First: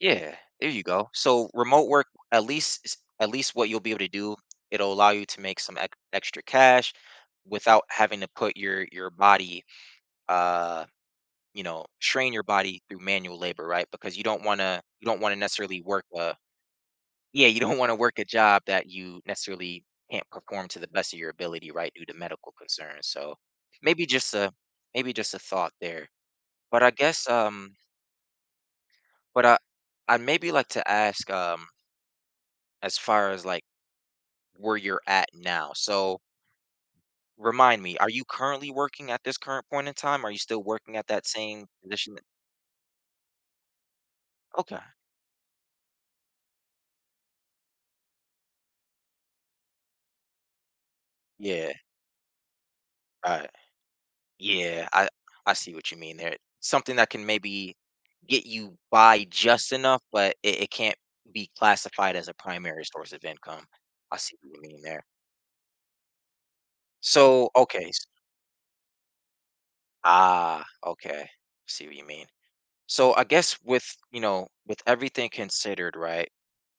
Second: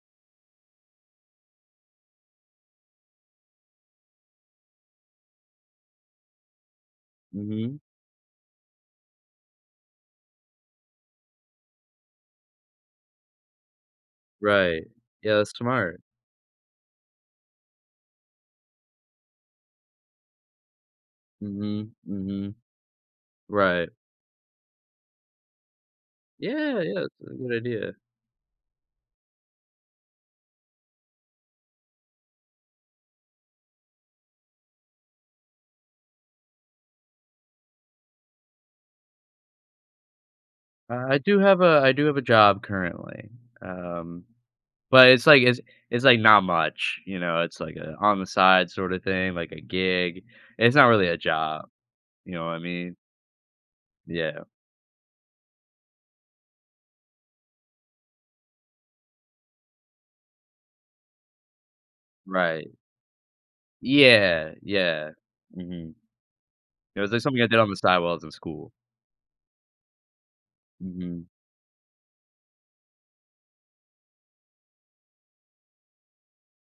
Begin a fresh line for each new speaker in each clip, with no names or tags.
Yeah, there you go. So, remote work, at least is at least what you'll be able to do, it'll allow you to make some ec extra cash
Mhm.
without having to put your your body, uh you know, strain your body through manual labor, right, because you don't wanna
Right.
you don't wanna
Yeah, that's
necessarily
smart.
work a Yeah, you don't wanna work a job that you necessarily can't perform to the best of your ability, right,
Mhm,
due to medical
mhm.
concerns, so,
Right.
maybe just a maybe just a thought there.
Yeah,
But I
yeah, that's
guess,
a good
um
idea.
but, uh, I, maybe, like to ask, um as far as, like, where you're at now. So remind me, are you currently working at this current point in time? Are you still working at
Uh, I
that
do have
same
a I do
position
have
tha
a job, currently, um,
Okay.
but it's, like it's it's, like, not much, you know? It's like a on-the-side sorta thing, like a gig. It's not really a job,
Yeah.
you know what I mean?
Right.
Yeah.
Yeah, I I see what you mean there. Something that can, maybe, get you by just enough, but it it can't be classified as a
Right.
primary source of income. I see what
Yeah.
you mean there.
Yeah. Mhm. It was just something I
So
did on the
okay, s
sidewalls of school.
Ah,
Mhm.
okay, see what you mean. So, I guess with, you know, with everything considered, right?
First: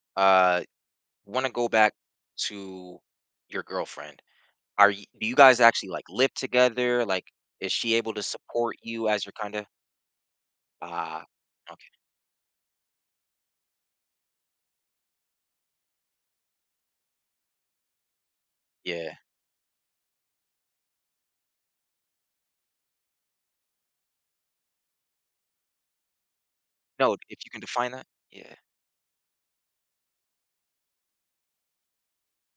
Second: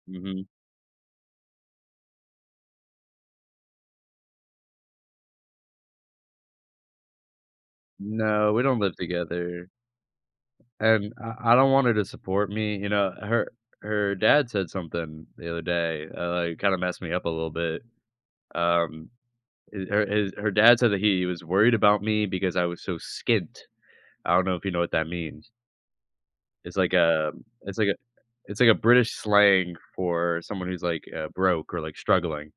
Mhm.
Uh, wanna go back to your girlfriend, are y do you guys actually, like, live together? Like, is she able to
No, we
support
don't live
you as your kinda
together. And
Ah.
I I don't want her
Okay.
to support me, you know? Her her dad said something the other day, uh, like, kinda messed me up a little bit, um,
Yeah.
eh her his her dad said that he was worried about me because I was so skint. I don't know if you know what that means it's like
No,
a
if you can
it's like
define
a
that Yeah.
it's like a British slang for someone who's, like, uh, broke or, like, struggling.